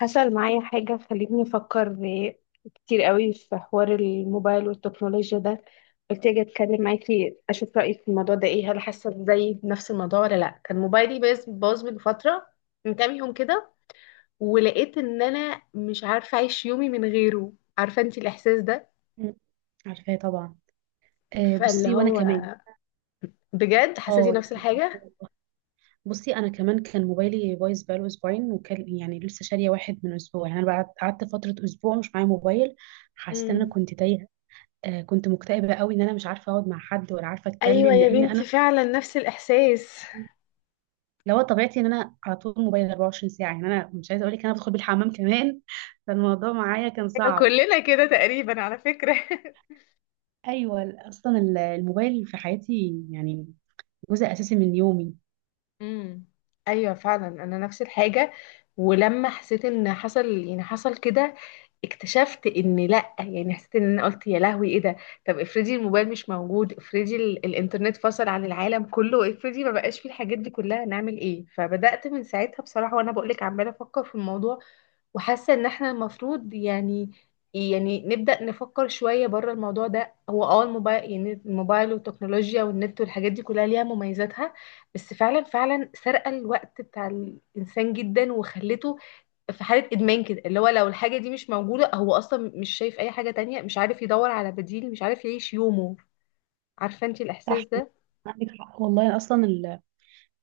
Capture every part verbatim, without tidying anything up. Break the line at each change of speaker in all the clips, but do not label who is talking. حصل معايا حاجة خلتني أفكر كتير قوي في حوار الموبايل والتكنولوجيا ده. قلت أجي أتكلم معاكي أشوف رأيك في الموضوع ده إيه، هل حاسة زي بنفس الموضوع ولا لأ. كان موبايلي باظ باظ من فترة، من كام يوم كده، ولقيت إن أنا مش عارفة أعيش يومي من غيره. عارفة أنتي الإحساس ده؟
مم. عارفاه طبعا. آه
فاللي
بصي وانا
هو
كمان.
بجد حسيتي
اه،
نفس
يعني
الحاجة؟
بصي انا كمان كان موبايلي بايظ بقاله اسبوعين، وكان يعني لسه شاريه واحد من اسبوع. يعني انا بعد قعدت فتره اسبوع مش معايا موبايل، حسيت ان انا
مم.
كنت تايهه. آه كنت مكتئبه قوي ان انا مش عارفه اقعد مع حد ولا عارفه
أيوة
اتكلم،
يا
لان
بنتي،
انا
فعلا نفس الإحساس.
لو طبيعتي ان انا على طول موبايل اربع وعشرين ساعه. يعني انا مش عايزه اقول لك، انا بدخل بيه الحمام كمان. فالموضوع معايا كان صعب.
كلنا كده تقريبا على فكرة.
ايوه، اصلا الموبايل في حياتي يعني جزء اساسي من يومي.
امم، ايوه فعلا انا نفس الحاجه. ولما حسيت ان حصل، يعني حصل كده، اكتشفت ان لا، يعني حسيت ان انا قلت يا لهوي ايه ده. طب افرضي الموبايل مش موجود، افرضي ال- الانترنت فصل عن العالم كله، افرضي ما بقاش فيه الحاجات دي كلها، نعمل ايه؟ فبدات من ساعتها بصراحه، وانا بقول لك عماله افكر في الموضوع وحاسه ان احنا المفروض يعني، يعني نبدا نفكر شويه بره الموضوع ده. هو اه الموبايل، يعني الموبايل والتكنولوجيا والنت والحاجات دي كلها، ليها مميزاتها، بس فعلا فعلا سرقه الوقت بتاع الانسان جدا، وخلته في حاله ادمان كده، اللي هو لو الحاجه دي مش موجوده، هو اصلا مش شايف اي حاجه تانية، مش عارف يدور على بديل، مش عارف يعيش يومه. عارفه انت
صح.
الاحساس ده؟
عندك حق والله، اصلا ال...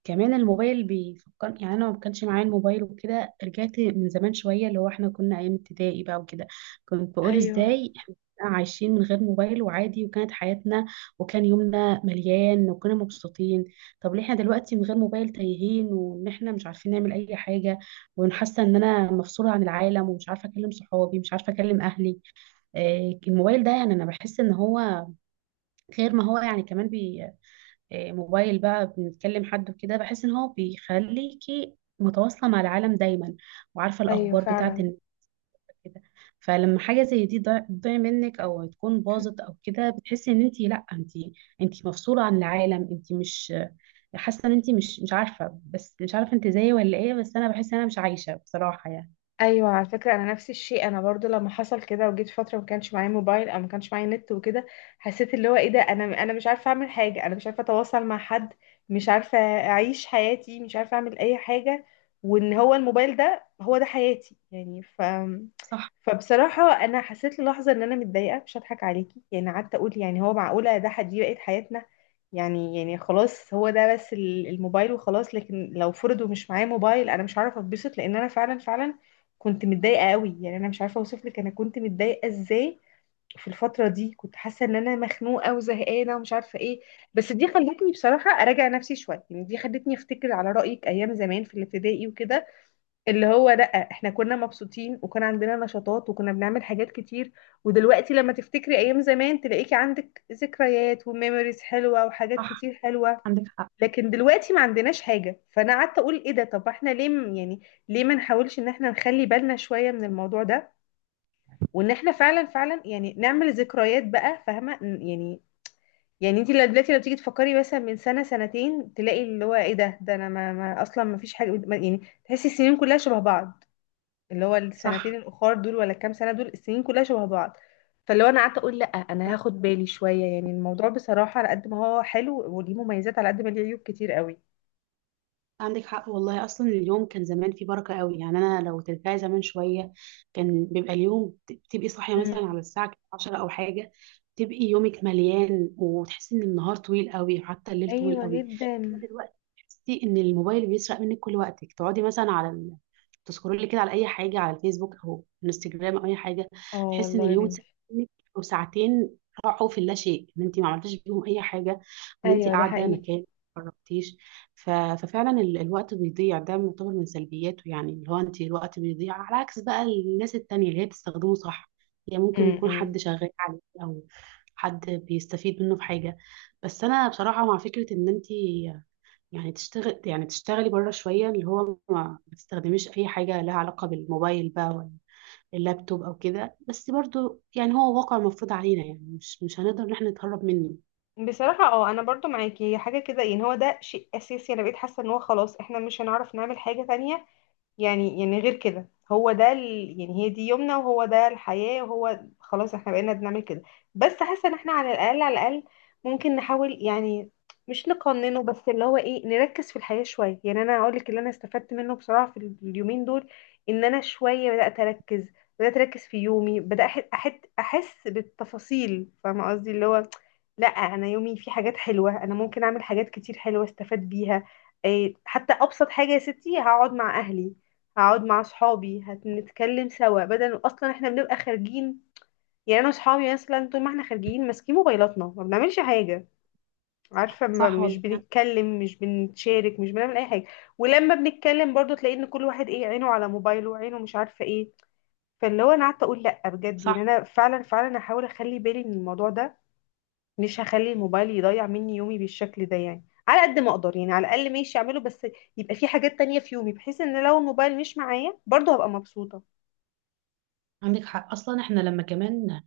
كمان الموبايل بيفكر، يعني انا ما كانش معايا الموبايل وكده، رجعت من زمان شويه، اللي هو احنا كنا ايام ابتدائي بقى وكده. كنت بقول
ايوه،
ازاي احنا كنا عايشين من غير موبايل، وعادي، وكانت حياتنا، وكان يومنا مليان، وكنا مبسوطين. طب ليه احنا دلوقتي من غير موبايل تايهين، وان احنا مش عارفين نعمل اي حاجه، وحاسه ان انا مفصوله عن العالم، ومش عارفه اكلم صحابي، مش عارفه اكلم اهلي. آه، الموبايل ده، يعني انا بحس ان هو غير ما هو، يعني كمان بي. آه، موبايل بقى بنتكلم حد وكده، بحس ان هو بيخليكي متواصلة مع العالم دايما، وعارفة
ايوه
الأخبار بتاعة
فعلا.
النت كده. فلما حاجة زي دي ضاع- تضيع منك، أو تكون باظت أو كده، بتحسي إن أنت، لأ، أنت أنت مفصولة عن العالم، أنت مش حاسة إن أنت مش مش عارفة، بس مش عارفة أنت زيي ولا إيه. بس أنا بحس إن أنا مش عايشة بصراحة يعني.
ايوه، على فكره انا نفس الشيء، انا برضو لما حصل كده وجيت فتره ما كانش معايا موبايل او ما كانش معايا نت وكده، حسيت اللي هو ايه ده، انا انا مش عارفه اعمل حاجه، انا مش عارفه اتواصل مع حد، مش عارفه اعيش حياتي، مش عارفه اعمل اي حاجه. وان هو الموبايل ده، هو ده حياتي يعني. ف
صح،
فبصراحه انا حسيت للحظه ان انا متضايقه، مش هضحك عليكي، يعني قعدت اقول يعني هو معقوله ده حد دي بقت حياتنا؟ يعني، يعني خلاص هو ده بس، ال- الموبايل وخلاص؟ لكن لو فرض ومش معايا موبايل انا مش هعرف اتبسط، لان انا فعلا فعلا كنت متضايقة قوي، يعني انا مش عارفة اوصف لك انا كنت متضايقة ازاي. في الفترة دي كنت حاسة ان انا مخنوقة وزهقانة ومش عارفة ايه. بس دي خلتني بصراحة اراجع نفسي شوية، يعني دي خلتني افتكر على رأيك ايام زمان في الابتدائي وكده، اللي هو لا، احنا كنا مبسوطين، وكان عندنا نشاطات، وكنا بنعمل حاجات كتير. ودلوقتي لما تفتكري ايام زمان تلاقيكي عندك ذكريات وميموريز حلوة وحاجات
صح.
كتير حلوة.
عندك حق.
لكن دلوقتي ما عندناش حاجة. فانا قعدت اقول ايه ده، طب احنا ليه م- يعني، ليه ما نحاولش ان احنا نخلي بالنا شوية من الموضوع ده، وان احنا فعلا فعلا يعني نعمل ذكريات بقى، فاهمة ن- يعني؟ يعني انت دلوقتي لو تيجي تفكري مثلا من سنة سنتين، تلاقي اللي هو ايه ده، ده انا ما, ما اصلا ما فيش حاجة ما- يعني تحسي السنين كلها شبه بعض، اللي هو السنتين
صح.
الاخر دول ولا الكام سنة دول، السنين كلها شبه بعض. فاللي هو انا قعدت اقول لا، انا هاخد بالي شوية، يعني الموضوع بصراحة على قد ما هو حلو وليه مميزات، على قد ما ليه عيوب كتير قوي.
عندك حق والله، اصلا اليوم كان زمان فيه بركه قوي. يعني انا لو ترجعي زمان شويه، كان بيبقى اليوم ت- تبقي صاحيه مثلا
مم.
على الساعه عشره او حاجه. تبقي يومك مليان، وتحسي ان النهار طويل قوي، وحتى الليل طويل
ايوه
قوي. اما
جدا.
دلوقتي تحسي ان الموبايل بيسرق منك كل وقتك، تقعدي مثلا على ال... تسكرولي كده على اي حاجه، على الفيسبوك او انستجرام او اي حاجه.
اه
تحسي ان
والله يا
اليوم اتسرق
بنتي.
منك، او ساعتين راحوا في اللا شيء، ان انت ما عملتيش بيهم اي حاجه، ان انت
ايوه ده
قاعده
حقيقي.
مكان ما خرجتيش. ف- ففعلا ال- الوقت بيضيع، ده يعتبر من سلبياته. يعني اللي هو انت الوقت بيضيع، على عكس بقى الناس التانية اللي هي بتستخدمه صح. يعني ممكن يكون حد
امم.
شغال عليه، او حد بيستفيد منه في حاجة. بس انا بصراحة مع فكرة ان انت يعني تشتغل، يعني تشتغلي بره شوية، اللي هو ما ما تستخدميش اي حاجة لها علاقة بالموبايل بقى، ولا اللابتوب او كده. بس برضو يعني هو واقع مفروض علينا، يعني مش مش هنقدر ان احنا نتهرب منه.
بصراحة اه، انا برضو معاكي، هي حاجة كده يعني، هو ده شيء اساسي، انا بقيت حاسة ان هو خلاص، احنا مش هنعرف نعمل حاجة تانية، يعني، يعني غير كده هو ده ال... يعني هي دي يومنا، وهو ده الحياة، وهو خلاص احنا بقينا بنعمل كده. بس حاسة ان احنا على الأقل على الأقل ممكن نحاول يعني، مش نقننه، بس اللي هو ايه، نركز في الحياة شوية. يعني انا اقول لك اللي انا استفدت منه بصراحة في اليومين دول، ان انا شوية بدأت اركز، بدأت اركز في يومي، بدأت أح- أحد احس بالتفاصيل، فاهمة قصدي؟ اللي هو لا، انا يومي فيه حاجات حلوة، انا ممكن اعمل حاجات كتير حلوة استفاد بيها. إيه، حتى ابسط حاجه يا ستي، هقعد مع اهلي، هقعد مع صحابي، هنتكلم سوا بدل اصلا احنا بنبقى خارجين. يعني انا وصحابي مثلا طول ما احنا خارجين ماسكين موبايلاتنا، ما بنعملش حاجه. عارفه، ما
صح
مش
والله.
بنتكلم، مش بنتشارك، مش بنعمل اي حاجه. ولما بنتكلم برضو تلاقي ان كل واحد ايه عينه على موبايله، عينه مش عارفه ايه. فاللي هو انا قعدت اقول لا بجد، يعني
صح.
انا فعلا فعلا هحاول اخلي بالي من الموضوع ده، مش هخلي الموبايل يضيع مني يومي بالشكل ده، يعني على قد ما اقدر، يعني على الاقل ماشي اعمله، بس يبقى في حاجات تانية في يومي، بحيث ان لو الموبايل مش معايا برضو هبقى مبسوطه.
عندك حق، اصلا احنا لما كمان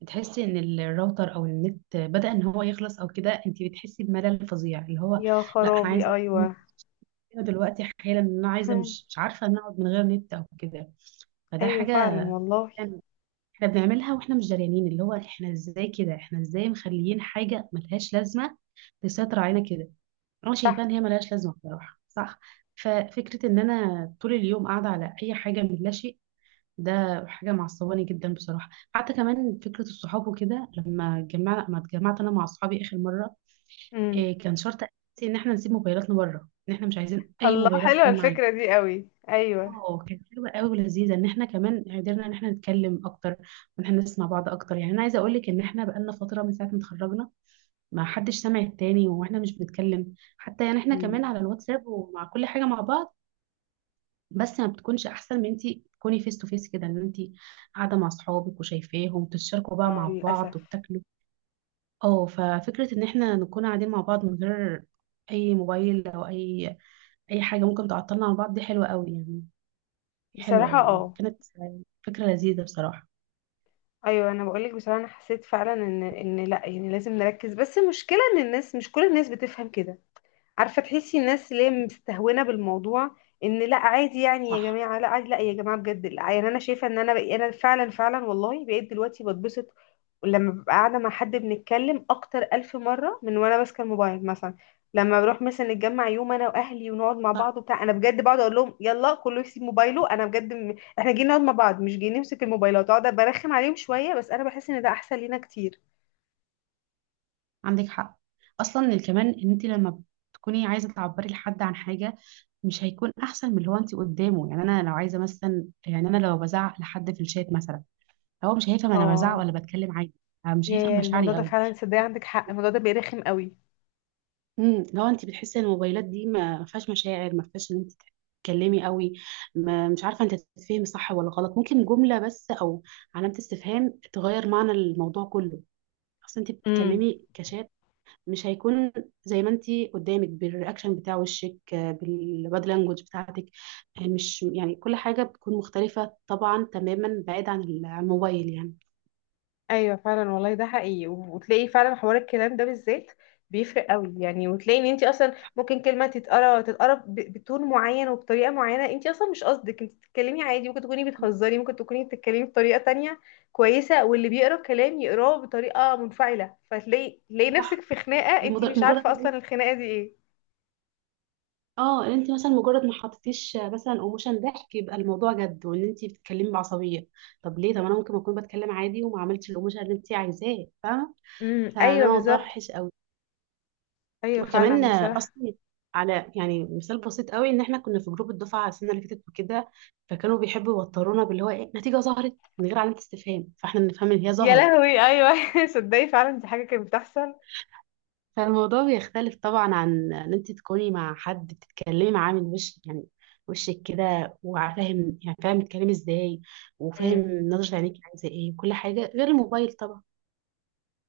بتحسي ان الراوتر او النت بدأ ان هو يخلص او كده، انت بتحسي بملل فظيع، اللي هو
يا
لا، انا
خرابي
عايزه اقوم
ايوه.
هنا دلوقتي حالا، ان انا عايزه، مش مش عارفه ان اقعد من غير نت او كده. فده
ايوه
حاجه
فعلا والله.
يعني احنا بنعملها واحنا مش دريانين، اللي هو احنا ازاي كده، احنا ازاي مخليين حاجه ملهاش لازمه تسيطر علينا كده. انا شايفه
صح.
ان هي ملهاش لازمه بصراحه. صح. ففكره ان انا طول اليوم قاعده على اي حاجه من اللاشيء، ده حاجة معصباني جدا بصراحة. حتى كمان فكرة الصحاب وكده، لما اتجمع ما اتجمعت أنا مع أصحابي آخر مرة،
امم.
إيه، كان شرط أساسي إن إحنا نسيب موبايلاتنا بره، إن إحنا مش عايزين أي
الله،
موبايلات
حلوه
تكون معانا.
الفكره دي قوي، ايوه.
اه كانت حلوة قوي ولذيذة، إن إحنا كمان قدرنا إن إحنا نتكلم أكتر، وإن إحنا نسمع بعض أكتر. يعني أنا عايزة أقول لك، إن إحنا بقالنا فترة، من ساعة ما اتخرجنا ما حدش سامع التاني، وإحنا مش بنتكلم حتى. يعني إحنا كمان على
امم.
الواتساب ومع كل حاجة مع بعض، بس ما بتكونش احسن من، انت تكوني فيس تو فيس كده، ان انت قاعده مع اصحابك وشايفاهم تتشاركوا بقى
اه
مع بعض
للاسف.
وبتاكلوا. اه ففكره ان احنا نكون قاعدين مع بعض، من غير اي موبايل، او اي اي حاجه ممكن تعطلنا عن بعض، دي حلوه قوي يعني. حلوه،
بصراحه اه.
وكانت فكره لذيذه بصراحه.
ايوه انا بقولك بصراحه، انا حسيت فعلا ان ان لا، يعني لازم نركز، بس المشكله ان الناس مش كل الناس بتفهم كده. عارفه، تحسي الناس اللي هي مستهونه بالموضوع، ان لا عادي، يعني يا
صح،
جماعه لا عادي، لا يا جماعه بجد لا، يعني انا شايفه ان انا بقى، انا فعلا فعلا والله بقيت دلوقتي بتبسط لما ببقى قاعده مع حد بنتكلم، اكتر الف مره من وانا ماسكه الموبايل مثلا. لما بروح مثلا نتجمع يوم انا واهلي ونقعد مع
صح.
بعض وبتاع، انا بجد بقعد اقول لهم يلا كله يسيب موبايله، انا بجد م... احنا جايين نقعد مع بعض، مش جايين نمسك الموبايلات. اقعد برخم عليهم شويه، بس انا بحس ان ده احسن لينا كتير.
عندك حق. اصلا كمان ان انت لما تكوني عايزه تعبري لحد عن حاجه، مش هيكون احسن من اللي هو انت قدامه. يعني انا لو عايزه مثلا، يعني انا لو بزعق لحد في الشات مثلا، هو مش هيفهم انا بزعق
اه.
ولا بتكلم عادي. آه، مش هيفهم
يا الموضوع
مشاعري
ده
قوي.
فعلا صدق، عندك حق، الموضوع ده بيرخم قوي.
امم لو انت بتحسي ان الموبايلات دي ما ما فيهاش مشاعر، ما فيهاش ان انت تتكلمي قوي، ما مش عارفه انت تتفهمي صح ولا غلط. ممكن جمله بس، او علامه استفهام، تغير معنى الموضوع كله. اصل انت
امم.
بتتكلمي كشات، مش هيكون زي ما انت قدامك بالرياكشن بتاع وشك، آه، بالبادي لانجوج بتاعتك. آه، مش يعني كل حاجه بتكون مختلفه طبعا تماما، بعيد عن ال- عن الموبايل يعني.
ايوه فعلا والله ده حقيقي. و- وتلاقي فعلا حوار الكلام ده بالذات بيفرق قوي يعني. وتلاقي ان انت اصلا ممكن كلمه تتقرا تتقرا ب- بتون معين وبطريقه معينه، انت اصلا مش قصدك، انت بتتكلمي عادي، ممكن تكوني بتهزري، ممكن تكوني بتتكلمي بطريقه تانية كويسه، واللي بيقرا الكلام يقراه بطريقه منفعله، فتلاقي، تلاقي نفسك
صح.
في خناقه انت
المجرد،
مش عارفه اصلا الخناقه دي ايه.
اه ان انت مثلا، مجرد ما حطيتيش مثلا ايموشن ضحك، يبقى الموضوع جد، وان انت بتتكلمي بعصبيه. طب ليه، طب انا ممكن اكون بتكلم عادي، وما عملتش الايموشن اللي انت عايزاه، فاهمه.
امم
فده
ايوه
موضوع
بالظبط.
وحش قوي.
ايوه
وكمان
فعلا
آه،
بصراحه.
اصلا، على يعني مثال بسيط قوي، ان احنا كنا في جروب الدفعه السنه اللي فاتت وكده، فكانوا بيحبوا يوترونا باللي هو ايه، نتيجه ظهرت من غير علامه استفهام، فاحنا نفهم ان هي
يا
ظهرت.
لهوي ايوه. صدقي فعلا دي حاجه كانت بتحصل.
فالموضوع بيختلف طبعا عن ان انت تكوني مع حد بتتكلمي معاه من وش، يعني وشك كده، وفاهم يعني فاهم بتتكلمي ازاي، وفاهم نظرة عينيك عايزة ايه، وكل حاجة، غير الموبايل طبعا.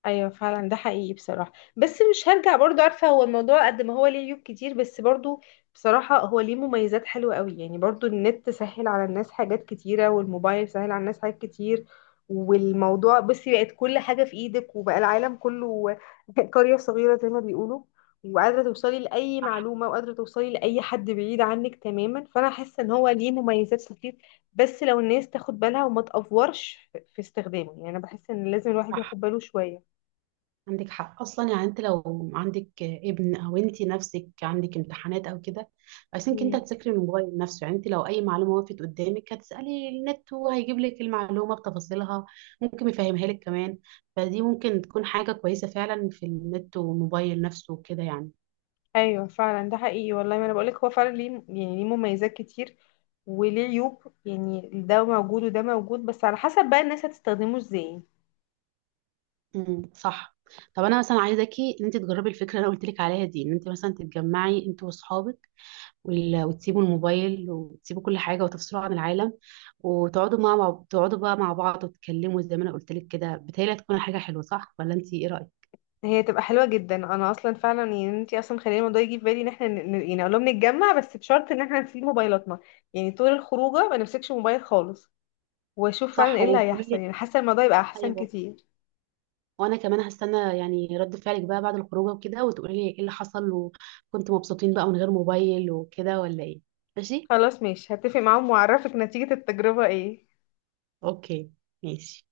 ايوه فعلا ده حقيقي بصراحه. بس مش هرجع برضو، عارفه، هو الموضوع قد ما هو ليه عيوب كتير، بس برضو بصراحه هو ليه مميزات حلوه قوي يعني. برضو النت سهل على الناس حاجات كتيره، والموبايل سهل على الناس حاجات كتير. والموضوع بصي بقت كل حاجه في ايدك، وبقى العالم كله قريه صغيره زي ما بيقولوا. وقادره توصلي لاي
صح،
معلومه، وقادره توصلي لاي حد بعيد عنك تماما. فانا حاسه ان هو ليه مميزات كتير، بس لو الناس تاخد بالها وما تأفورش في في استخدامه، يعني انا بحس ان لازم الواحد
صح.
ياخد باله شويه.
عندك حق. اصلا يعني انت لو عندك ابن، او انت نفسك عندك امتحانات او كده، عايزينك انت
مم.
تذاكري من الموبايل نفسه. يعني انت لو اي معلومه وقفت قدامك، هتسالي النت وهيجيب لك المعلومه بتفاصيلها، ممكن يفهمها لك كمان. فدي ممكن تكون حاجه كويسه فعلا في النت والموبايل نفسه وكده يعني.
ايوه فعلا ده حقيقي والله. ما انا بقولك، هو فعلا ليه يعني، ليه مميزات كتير وليه عيوب، يعني ده موجود وده موجود، بس على حسب بقى الناس هتستخدمه ازاي.
امم، صح. طب انا مثلا عايزاكي ان انت تجربي الفكره اللي انا قلت لك عليها دي، ان انت مثلا تتجمعي انت واصحابك، وال- وتسيبوا الموبايل وتسيبوا كل حاجة، وتفصلوا عن العالم، وتقعدوا مع مع- تقعدوا بقى مع بعض وتتكلموا زي ما انا قلت لك كده. بتهيألي هتكون حاجة حلوة، صح ولا انت ايه رأيك؟
هي تبقى حلوه جدا، انا اصلا فعلا يعني، انتي اصلا خلينا الموضوع يجي في بالي، ان احنا ن- ن- يعني اقول لهم نتجمع، بس بشرط ان احنا نسيب موبايلاتنا، يعني طول الخروجه ما نمسكش موبايل خالص، واشوف فعلا
صح.
ايه اللي
وقولي
هيحصل.
لي.
يعني حاسه الموضوع يبقى احسن
ايوه.
كتير.
وانا كمان هستنى يعني رد فعلك بقى بعد الخروجه وكده، وتقولي لي ايه اللي حصل، وكنتوا مبسوطين بقى من غير موبايل وكده ولا ايه. ماشي.
خلاص ماشي، هتفق معاهم واعرفك نتيجه التجربه ايه.
اوكي. ماشي.